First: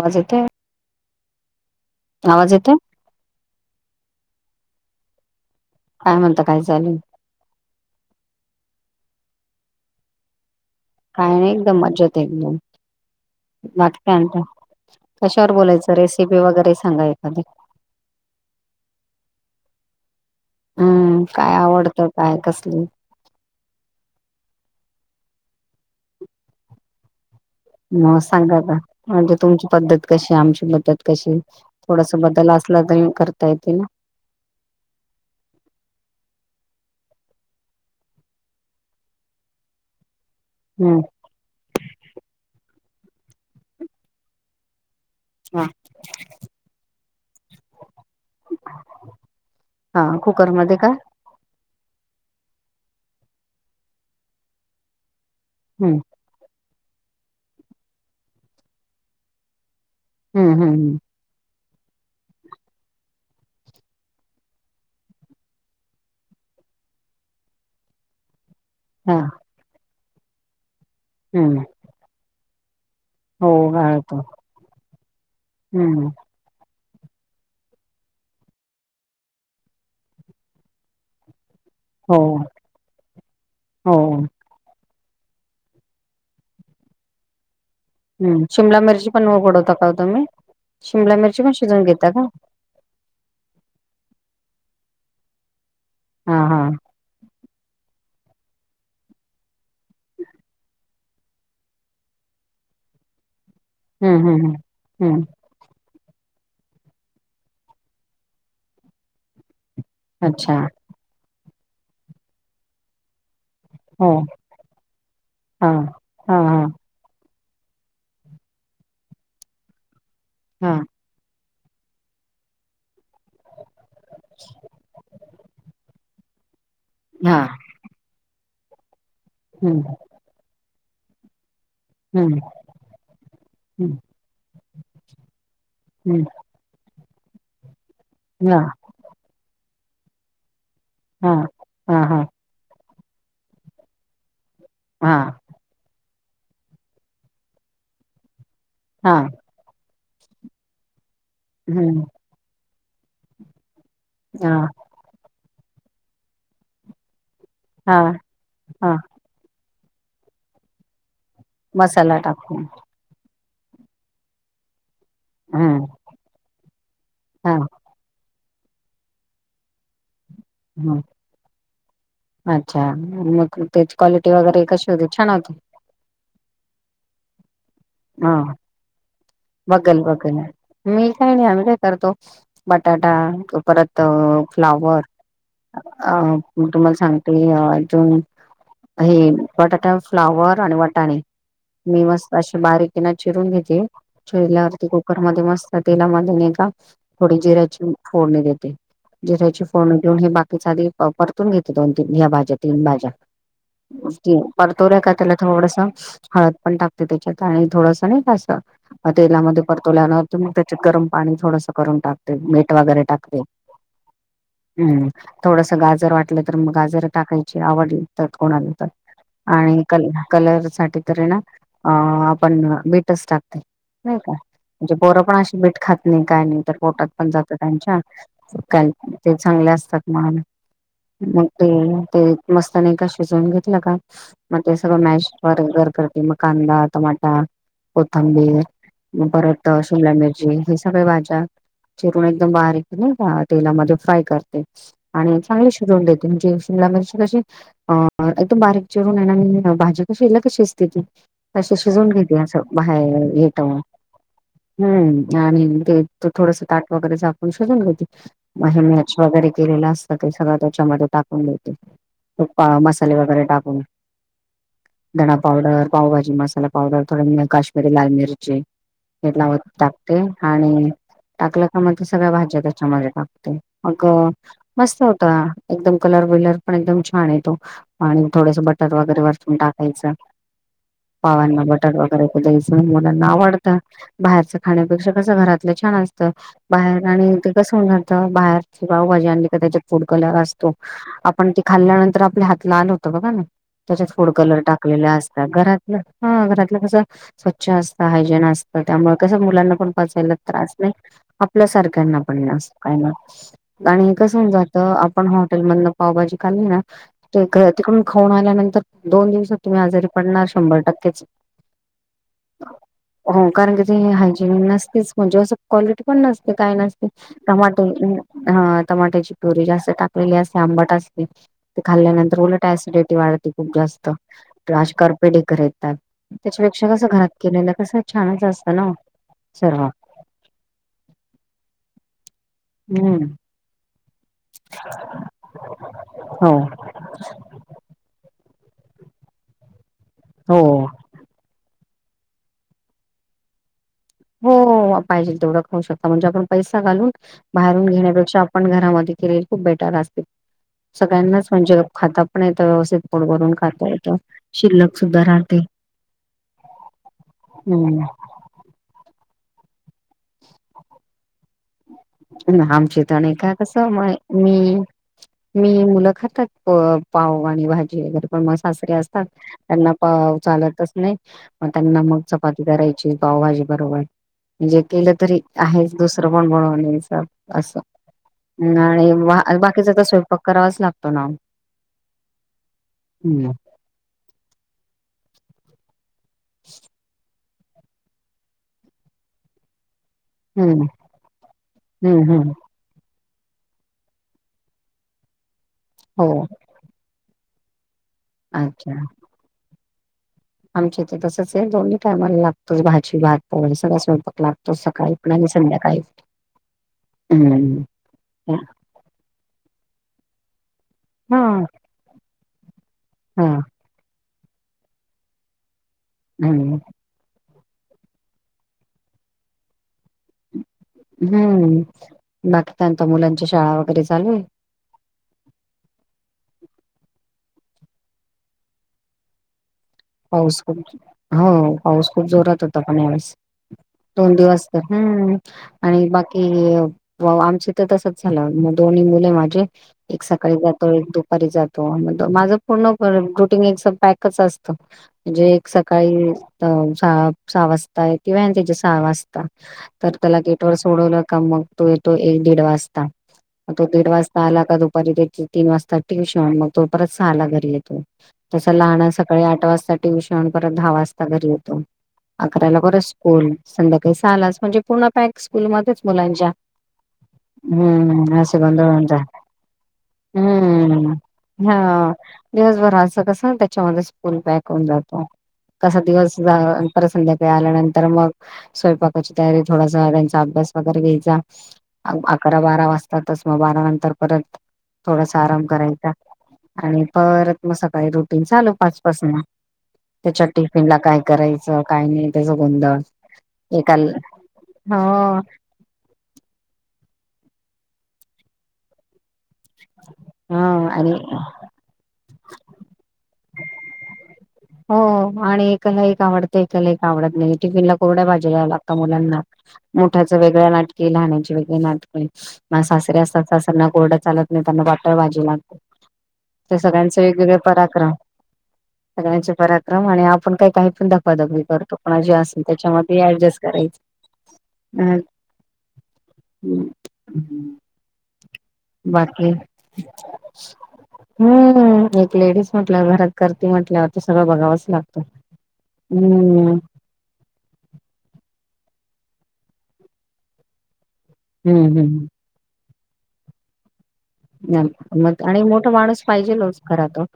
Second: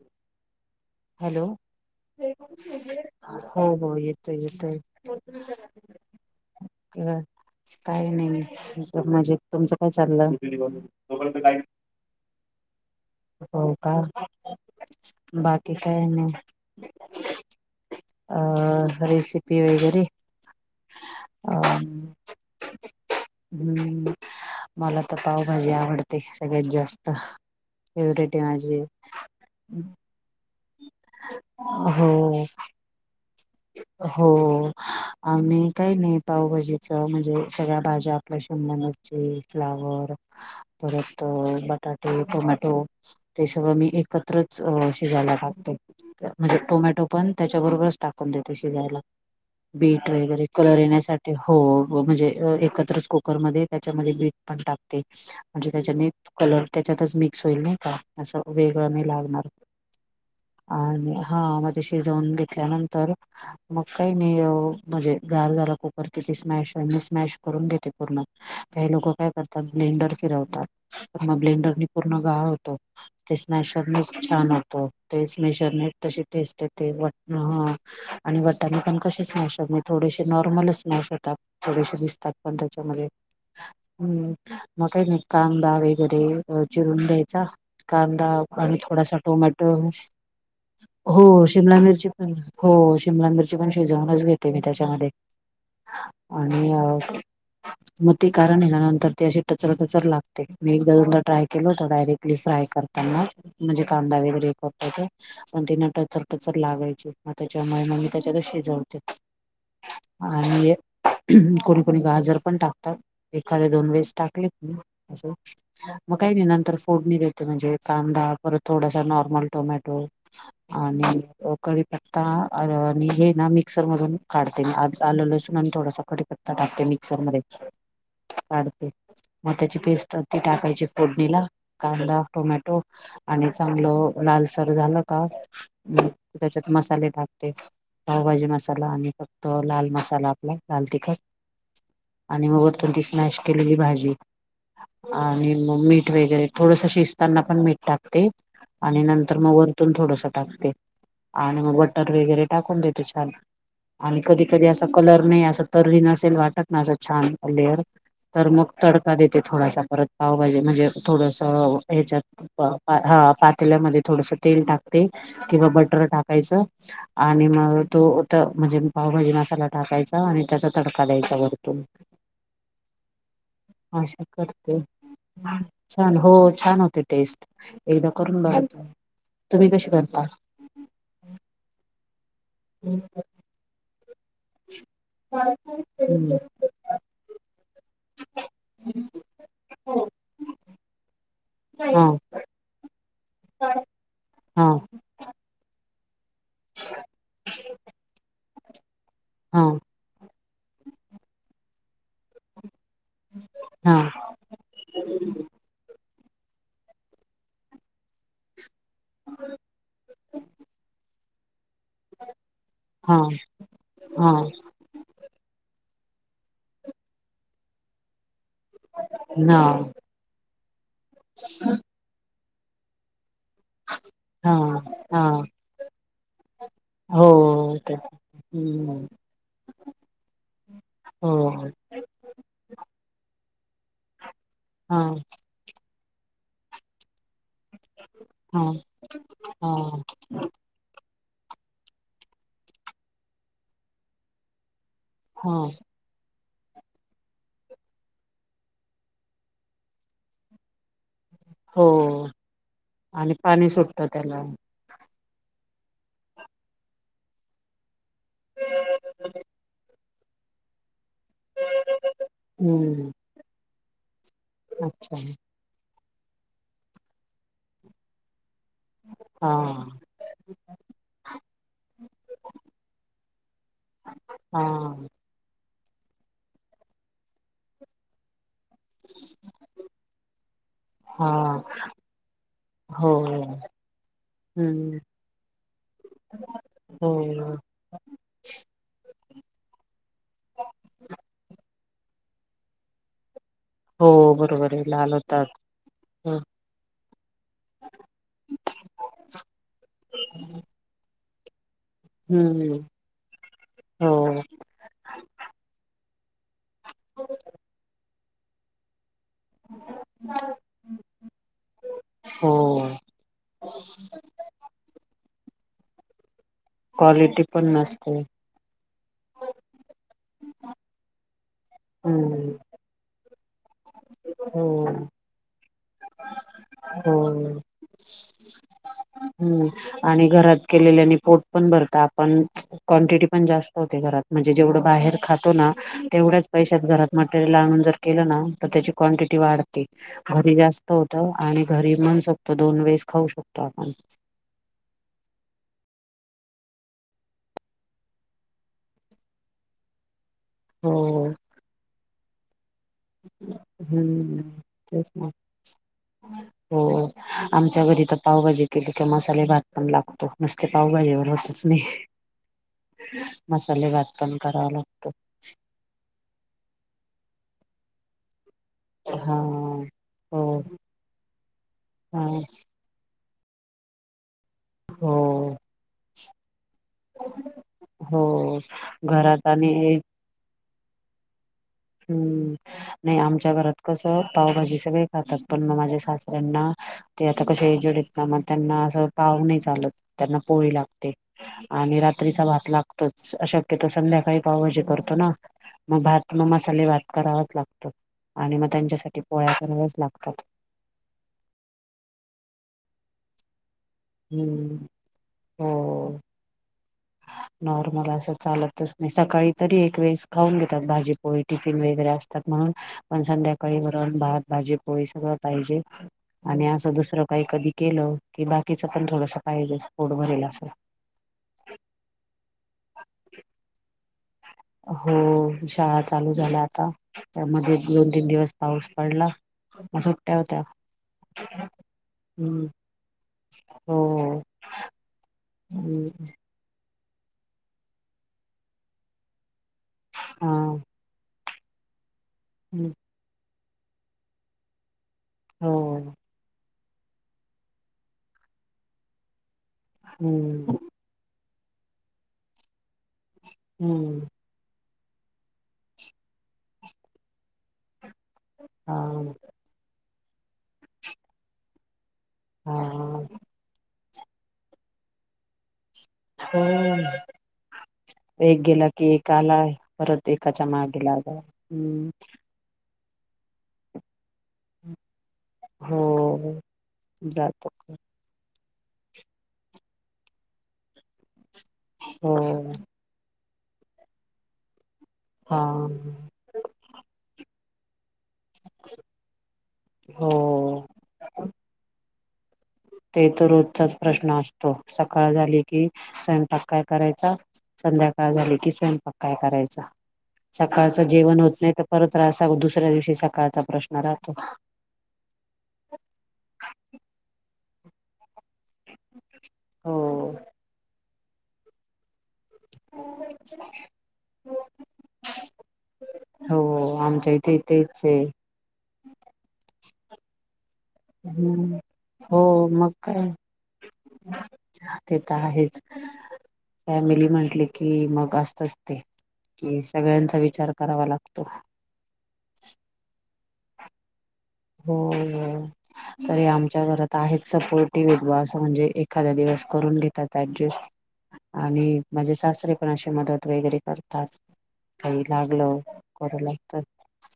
आवाजं येतोयं? हॅलो येतोय हो हो येतोय येतोय. काय म्हणता काय चालु. काही नाही म्हजे तुमचं काय चाललं. काय नाही एकदम मजेत आहे एकदम हो का बाकी काय म्हणता कशावर बाकी बोलायचं काय नाही रेसिपी वगैरे सांगा एखादी अ रेसिपी वगैरे हम्म काय अ आवडतं काय कसली हम्म मला तर पावभाजी आवडते सगळ्यात जास्त मग फेवरेट आहे सांगा आता माझी म्हणजे तुमची पद्धत कशी आमची पध्दत कशी थोडास हो बदल असला तरी करता येते ना. हो आम्ही काही नाही पावभाजीच म्हणजे सगळ्या भाज्या आपली शिमला मिरची, फ्लावर हम्म परत बटाटे टोमॅटो ते सगळ मी एक एकत्रच शिजायला टाकतो म्हणजे टोमॅटो पण त्याच्याबरोबरच टाकतो. ठेवते शिजायला हा बिट वगैरे कुकरमध्ये का होय हो म्हणजे एकत्र कुकरमध्ये त्याच्यामध्ये बीट पण टाकतेच. म्हणजे हम्म त्याच्याने कलर त्याच्यातच मिक्स होईल नाही का? असं वेगळं नाई लागणार. हम्म हम्म हम्म आणि हा, माझ्या शिजवून घेतल्यानंतर तर मग काही नाही, म्हणजे गार झाला कुकर किती स्मॅश, आहे मी स्मॅश करूने. ण काही लोक हा काय करतात ब्लेंडर फिरवतात मग हम्म ब्लेंडर पूर्ण गाळऽ. ते हो स्शरच गाळतो छान होतो ते स्नेशर हम्म तज्या तेच तर ते वटणं हा. आणि वटाणे पण कसे म्यान होत नाहीत थोडीशेच नॉर्मलच म्याश होतात. थोडेसे हो दिसतात पण त्याच्यामध्ये हो हम्म. मग काही नाही कांदा वगैरे चिरून द्यायचा. कांदा हम्म पण शिमला मिरची थोडासा पण टोमॅटो उघडवता का ओ तुम्ही शिमला मिरची हो पण शिमला शिजवून मिरची घेता का पण हो शिमला मिरची पण शिजवूनच घेते मी त्याच्यामध्ये हा हा आणि मग ते कारण आहे ना नंतर ती अशी टचरा टचर लागते मी एकदा दोनदा ट्राय केलं होत डायरेक्ट आपली फ्राय करताना म्हणजे हम्म कांदा हम्म वगैरे हम्म एक वापरते हम्म पण तेना टचर टचर लागायची. त्याच्यामुळे मग मी त्याच्यातच शिजवते अच्छा आणि कोणी कोणी गाजर पण टाकतात. एखादे दोन हो वेळेस टाकलेत मी अस हा मग काही हा नाही नंतर फोडणी देते म्हणजे कांदा परत थोडासा नॉर्मल टोमॅटो हा आणि कडीपत्ता हे ना मिक्सर मधून काढते मी आ आल, लसुण थोडासा कडीकत्ता टाकते मिक्सर हा मध्ये काढते मोत्याची हम्म पेस्ट ती टाकायची फोडणीला कांदा, हम्म टोमॅटो आणि हम्म चांगलं लालसर झालं का हम्म त्याच्यात मसाले टाकते पावभाजी हा मसाला आणि फक्त लाल मसाला आपला लाल तिखट हा हा हा. आणि मग वरतून ती स्मॅश केलेली भाजी हा आणि मीठ वगैरे थोडस शिजताना पण मीठ टाकते आणि हा नंतर मग वर थोडस टाकते. आणि मग हम्म बटर वगैरे टाकून देते छान आणि कधी हा कधी अस. कलर नाही अस तर नसेल वाटत ना असं छान लेअर हा तर मग हा तडका देत. ते थोडासा परत पाव पाहिजे म्हणजे थोडस मसाला ह्याच्यात टाकून हा पातल्यामध्ये थोडस तेल टाकते किंवा हम्म बटर टाकायच आणि हा मग तो म्हणजे पावभाजी मसाला टाकायचा आणि त्याचा हम्म तडका द्यायचा वरतून अच्छा मग त्याची असं क्वालिटी वगैरे करते कशी होते छान होते. छान हो छान होते टेस्ट एकदा हा करून बघ तुम्ही कशी बघेल करता.. बघेल मी काही नाही आम्ही काय करतो बटाटा परत फ्लावर अ म तुम्हाला सांगते अ अजून हे बटाटा फ्लावर आणि वटाणे मी हा मस्त बारीकेन चिरून घेते हा चिरल्यावरती कुकरमध्येध्ये मस्त तेलामध्येका थोडी जिराची फोडणी देते. जे त्याची हा हा फोन घेऊन हे बाकीच आधी परतून घेते दोन तीन ह्या भाज्या तीन भाज्या. हा. परतोर्या का त्याला थोडस हळद पण टाकते त्याच्यात आणि थोडस नाही कां? तेलामध्ये परतवल्यान त्याच्यात गरम पाणी थोडंस. करून टाकते मीठ वगैरे हा टाकते. हम्म थोडस गाजर वाटलं तर मग गाजर टाकायची आवडतात कोणाला? आणि कल कलर साठी तरी ना अ आपण बीटच टाकते नाही का हा म्हणजे पोरं हा पण अशी बीट खात नाही काय नाही तर पोटात पण जात हो ते त्यांच्या का हम्म ते चांगल्या असतात म्ह हो मग ते ते मस्तने का शिजवून घेतलं का मग ते हा सगळं मॅश वगैरे करते मग कांदा टमाटर हा कोथंबीर परत हा शिमला मिरची. सगळ्या भाज्या चिरून एकदम बारीक तेलामध्ये फ्राय करत आणि हा चांगले शेड्यूल देते म्हणजे‌ शिमला मिरची कशी अ एकदम बारीक चिरून आहे ना भाजी शिजली की शिजते. तशी हो शिजवून घेते अस बाहेर आणि पाणी येटव सुटतं त्याला हम् आणि ते त थोडस ताट वगैरे झाकून शोजून घेती. म हे मॅच वगैरे केलेला असत ते सगळं त्याच्यामध्ये टाकून दते. खू हम्म मसाले वगैरे टाकून अच्छा धणा पावडर. पावभाजी मसाला पावडर थोड काश्मीरी लाल मिरची. हेला हा होत टाकते आणि टाकलं का मग ते सगळ्या भाज्या त्याच्यामध्ये टाकते मग हा मस्त होत. एकदम कलर विलर पण एकदम छान येतो आणि थोडस बटर वगैरे वरतून टाकायचं. हा पावांना बटाट वगैरे कु द्यायचं हो मुलांना आवडतं. बाहेरच हम्म खाण्यापेक्षा कस घरातलं छान असतं बाहेर हो आणि ते कस होन घल बाहेरची गावभाजी आणली का त्याच्यात फूड कलर असतो आपण ती खाल्ल्यानंतर आपल्या हात लहान होत बघा ना त्याच्यात फूड हो कलर बरोबर आहे टाकलेल्या लाल होतात असतात घरात हा घरातलं कस स्वच्छ असतं हायजीन असतं त्यामुळे कसं मुलांना पण पचायला त्रास आपल्या सारख्यांना पड हम्म ग हो हे कसन जात आपण हॉटेल मध पावभाजी खाली ना ते तिकडून खाऊन आल्यानंतर दोन दिवस तुम्ही आजारी पडणार शंभर टक्केच हो हो कारण कि ते हायजिन नसतेच म्हणजे असं क्वालिटी पण नसते काय नसते. क्वालिटी पण टमाटे नसते ह टमाट्याची पोरी जास्त टाकलेली असते आंबाट असते. ते खाल्ल्यानंतर हम्म उलट सिडिटी वाढते खूप जास्त हो पेढ घ येतात त्याच्यापेक्षा कसं घरात हो केलेलं कसं छानच असतं ना हम्म सर्व. आणि घरात केलेल्याने पोट पण भरत आपण हम्म क्वांटिटी पण जास्त होते घरात म्हणजे जेवढं बाहेर खातो ना तेवढ्याच हो पैशात घरात मटेरियल आणून जर केलं ना तर त्याची क्वटिटी वाढते घरी हो जास्त आणि घरी म्हण शकतो दोन वेळेस खाऊ शकतो आपण हो पाहिजे तेवढं खाऊ शकता म्हणजे आपण पैसा घालून बाहेरून घेण्यापेक्षा आपण घरामध्ये केले खूप बेटर असत. हो सगळ्यांनाच म्हणजे खाता पण येतं व्यवस्थित ड भून खात होत हम्म शिल्लक तेच सुद्धा ना राहते. हो आमच्या घरी हम्म तर पावभाजी केली किवा मसाले भात पण लागतो नुसते पावभजीवर होतच. नाही आमची तर आणि का कसं मसाले म भात पण करावा मी लागतो मी मुलं खातात पाव आणि भाजी वगैरे पण मग सासरे असतात. हा त्यांना प हो चालतच नाही मग त्यांना मग हा चपाती करायची पावभाजी बरोबर. म्हणजे केलं हो तरी आहेच दुसरं पण बनवणे. असं हो आणि घरात बाकीचा आणि तर स्वयंपाक करावाच लागतो ना. हम्म नाही हम्म आमच्या घरात कस पावभाजी सगळे खातात पण माझ्या सासरा त्यांना ते आता कश हेजडीत का मग त्यांना असं पाह नाही चालत. त्यांना पोळी हम्म लागते आणि हम्म रात्रीचा हम्म भात लागतोच. शक्यतो संध्याकाळी पावभजी करतो ना मग हो भात मग मसाले भात करावाच लागतो. आणि मग अच्छा त्यांच्यासाठी पोळ्या बनवच लागतात. आमच्या इथ तसच आहे दोन्ही टायमाला लागतोच भाजी भात पोळी सगळं. स्वपक लागतो हम्म सकाळी पण आणि संध्याकाळी हो हम्म नॉर्मल असं हा चालतच नाही सकाळी तरी एक वेळेस खाऊन घेतात भाजीपोळी टिफिन वगैरे असत. तर मग पण हा संध्याकाळी वरून भात भाजी पोळी सगळं पाहिजे. आणि हम्म असं दुसरं काही कधी केलं की बाकीचं पण थोडस पाहिजे स् फोट भरेल असं. हम्म बाकी त्यां मुलांची शाळा वगैरे चालू आहे. हो शाळा चालू झाल्या आता त्यामध्ये दोन तीन दिवस पाऊस पडला. मग सुट्ट्या होत्या पाऊस खूप हो पाऊस खूप जोरात हम्म होता पण यावेळेस दोन हो दिवस हम्म हम्म आणि बाकी वा आमचे तर तसच झालं दोन्ही मुले माझे एक हा सकाळी जातो एक दुपरी घरी जातो माझ हम्म पूर्ण रुटींग एकपॅकच असत. म्हणजे एक हो सकाळी सहा सहा वाजताय किंवा त्याच्या सहा वाजता तर त्याला गेटवर हम्म सोडवलं का मग तो येतो एक दीड वाजता मो दीड हम्म वाजता आला का तो परिजेत ची तीन वाजता ट्युशन म तो परत सहायला घरी येतो तस लह. हा आठ वाजता ट्युशन परत दहा वाजता घरी येतो हा अकराला परत स्कूल संध्या सहाला म्हणजे पूर्ण पॅक स्कूल मध्येच मुलांच्या हो हम्म आस एक गेला की गोडलंहुन जातंय एक आला परत एकाच्या मागे हम्म लागला हम्म हा. दिवसभराचं कसं त्याच्यामध्ये स्कूल बॅग होन जातो. हो कसा दिवस च संध्याकाळी जातो आल्यानंतर मग स्वयंपाकाची तयारी थोडासा त्यांचा अभ्यास वगैरे घ्यायचा हो अकरा बारा वाजता ात्यातच मग बारा नंतर परत थोडासा हा आराम करायचा. आणि परत मग सकाळी रोटीन चालू पाचपासन त्याच्या हो टीपीनला काय करायचं काय नाही त्याचा गोंधळ. ते तर रोजचाच एकाल प्रश्न असतो सकाळ हो झाली. कि स्वयंपाक काय करायचा संध्याकाळ झाली कि स्वयंपाक काय करायच हा सकाळचं आणि जेवण होत नाही तर परत रा दुसऱ्या दिवशी सकाळचा प्रश्न राहतो. हो आणि एकाला एक आवडतं एकाला एक आवडत नाही टिफिनला कोरड्या भाजी देयाला लागतो. आत्ता मुलांना मोठ्याच वेगळं नाटके लहाण्याची वेगळी नाटके म सासरे असतात सासऱ्यांना कोरडं चालत नाही त्यांना वाटळ बाजी लागते. ते हो सगळ्यांचे आमच्या वेगवेगळे इथे तेच पराक्रम आहे सगळ्यांचे पराक्रम आणि आपण काही पण धबाकाधी करतो कोणा जे असेल हो त्याच्यामध्ये ऍडजस्ट करायचं. ात येत आहेच. फॅमिली म्हंटले की मग असतच ते कि सगळ्यांचा विचार करावा लागतो. हमम एक लेडीज म्हटल्यावर घरात करती म्हटल्यावर ते सगळं बघावं. हो हो तरी आमच्या घरात आहेत सपोर्टिव असं म्हणजे एखाद्या दिवस करून घेतात ऍडजस्ट आणि हम्म हम्म माझे सासरे पण असे मदत वगैरे करतात. काही मॅम आणि लागलं मोठ माणूस करू पाहिजे लोच लागतात खरा तो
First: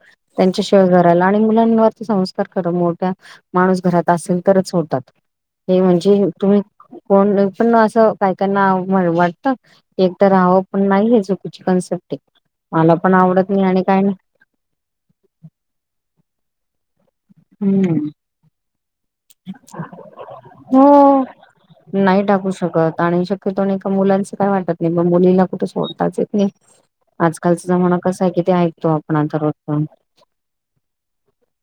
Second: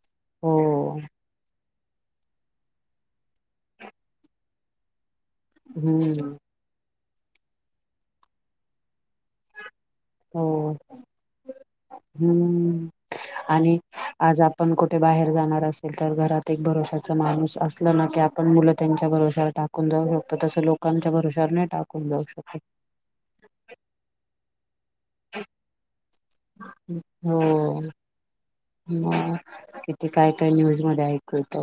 हो त्यांच्या शेवया घरायला आणि मुलांवरती संस् [unintelligible] खरं मोठ्या माणूस घरात असेल तरच होतात हे म्हणजे हम्म तुम्ही कोण पण असं काही कायंना अस वाटत. एक तर हो राहावं पण नाहीये चुकीची कन्सेप्ट आहे. हम्म मला पण आवडत नाही आणि काय आ नाही. आज आपण कुठे बाहेर जाणार असेल तर घरात एक भरोश्याचा माणूस असल ना हम्म. की पण मुलं त्यांच्या भरवश्यावर टाकून जाऊ शकतो तसं लोकांच्या भरवश्यावर नाही टाकून जाऊ शकत. हा शक आणि [unintelligible] पण एका मुलांचं काय वाटत नाही म मुलीला कुठे सोडताच येत नाही. हो आजकालचा जमाना कसा आहे की ते ऐकतो आपण मग आथ रजण किती काय काय न्यूज मध्ये ऐकू येत.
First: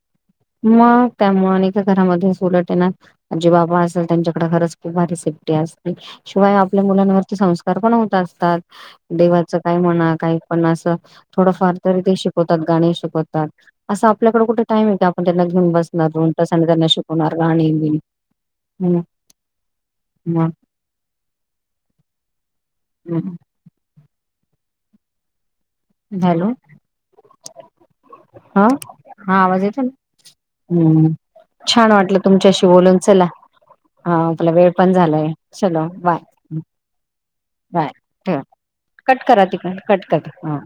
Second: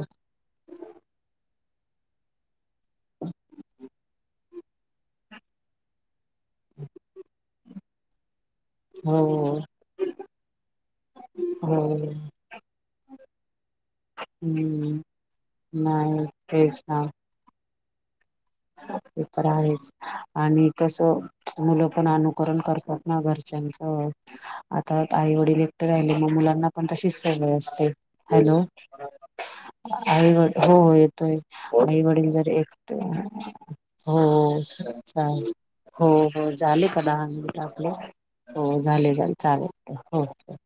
मग त्यामुळे आणि घरामध्ये अस उलट येणार जे बाबा असेल त्यांच्याकडे खरंच त भारी सेफ्टी असते शिवाय आपल्या मुलांवरती संस्कार पण होत असतात. हो देवाचं काय म्हणा काय पण असं थोडंफार हो तरी ते शिकवतात गाणी शिकवतात असं आपल्याकडे कुठे टाईम आहे हम्म का तेना घेऊन बसणार नाही दोन तासने तेच त्यांना ना शिकवणार गाणी बिणी हम्म ते तर आहेच मग आणि कस मुलं पण अनुकरण करतात. तेना हम्म. घरच्यांच आता आई वडील राहिली म हॅलो मुलांना पण तशीच सवय असते हॅलो. हा हा आवाज येतो ना आईवड हो हो हम्म. येतोय छान वाटलं आईवडील जर तुमच्याशी एकट बोलून चला हा हो आपला वेळ पण झालाय चालेल चलो हो बाय. हो झाले का दहा मिनट बाय आपले. ठेवा हो झाले कट झाले करा तिकडन चालेल कट हो. करा हा.